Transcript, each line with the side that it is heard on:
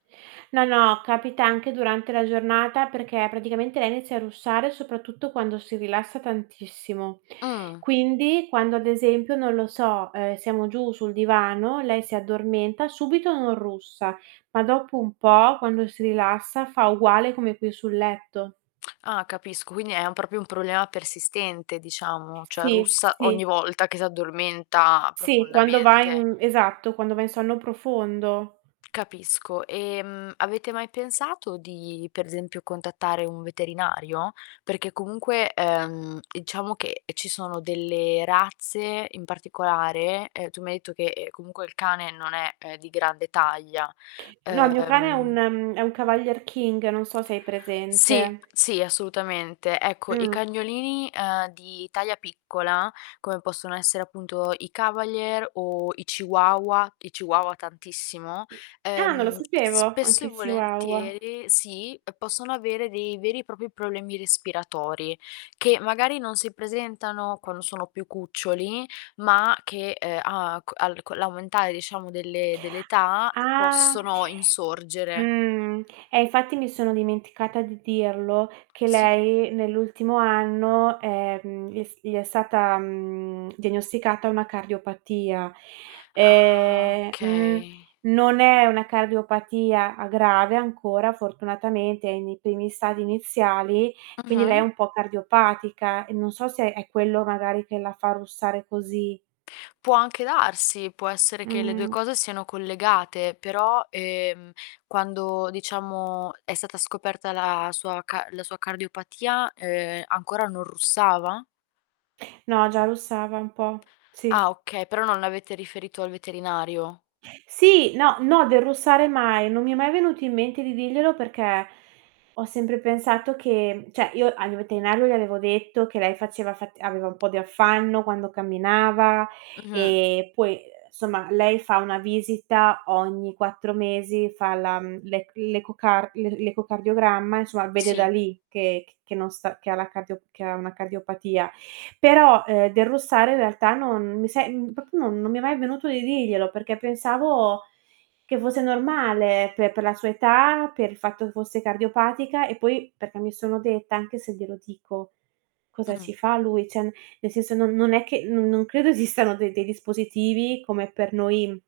right: No, no, capita anche durante la giornata, perché praticamente lei inizia a russare soprattutto quando si rilassa tantissimo.
left: Mh!
right: Quindi, quando ad esempio, non lo so, ehm, siamo giù sul divano lei si addormenta, subito non russa, ma dopo un po' quando si rilassa fa uguale come qui sul letto.
left: Ah, capisco. Quindi, è u proprio un problema persistente, diciamo, cioè
right: Sì,
left: russa
right: sì.
left: ogni volta che s'addormenta
right: Sì, quando va
left: profondamente.
right: in esatto, quando va in sonno profondo.
left: Capisco. Ehm, avete mai pensato di, per esempio, contattare un veterinario? Perché comunque, ehm, diciamo che, ehm, ci sono delle razze in particolare ehm, tu mi hai etto che, ehm, comunque il cane non è, ehm, di grande taglia,
right: No, il mio cane è un
left: uhm
right: ehm, è un cavalier king, non so se hai
left: Sì,
right: presente.
left: sì, assolutamente. Ecco, i
right: Mh.
left: cagnolini, ehm, di taglia piccola, come possono essere appunto i cavalier o i chihuahua- i chihuahua tantissimo-
right: Ah, non lo
left: ehm,
right: sapevo!
left: spesso e
right: Anche i chihuahua.
left: volentieri sì, uhm, possono avere dei veri e propri problemi respiratori, che magari non si presentano quando sono più cuccioli, ma che, ehm, a c al co' l'aumentare, diciamo, delle dell'età, uhm,
right: Ah!
left: possono insorgere.
right: Mh, eh infatti mi sono dimenticata di dirlo, che
left: Sì.
right: lei nell'ultimo anno, ehm, gli è s gli è stata, mhmm, diagnosticata una cardiopatia.
left: Ah,
right: Ehm mh,
left: okay.
right: non è una cardiopatia a grave ancora, fortunatamente è nei primi stadi iniziali, quindi lei è
left: Mh-mh.
right: un po' cardiopatica e non so se è quello, magari, che la fa russare così.
left: Può anche darsi, può essere che le 2
right: Mh.
left: cose siano collegate. Però, ehm, quando, diciamo, è stata scoperta la sua ca la sua cardiopatia, ehm, ancora non russava?
right: No, già russava un po'.
left: Ah,
right: Sì.
left: okay, però non l'avete riferito al veterinario.
right: Sì no, no del russare mai. Non mi è mai venuto in mente di dirglielo, perché ho sempre pensato che mhmm, cioè, io al mio veterinario gli avevo detto che lei faceva fat aveva un po' di affanno quando camminava,
left: Mh-mh.
right: ehm, puoi somma lei fa 1 visita ogni 4 mesi, fa la mhmm, l'ec l'ecocar l l'ecocardiogramma, insomma, vede da
left: Sì.
right: lì che c che non sta che ha la cardio che ha una cardiopatia. Però, ehm, del russare in realtà non mi se mhmm, proprio non non mi è mai venuto di dirglielo, perché pensavo che fosse normale pe per la sua età, per il fatto fosse cardiopatica, e poi perché mi sono detta: "Anche se glielo dico, cosa ci
left: Mh.
right: fa lui?" Cioè, n ne senso: non non è che no non credo esistano de dei dispositivi come per noi, mhmm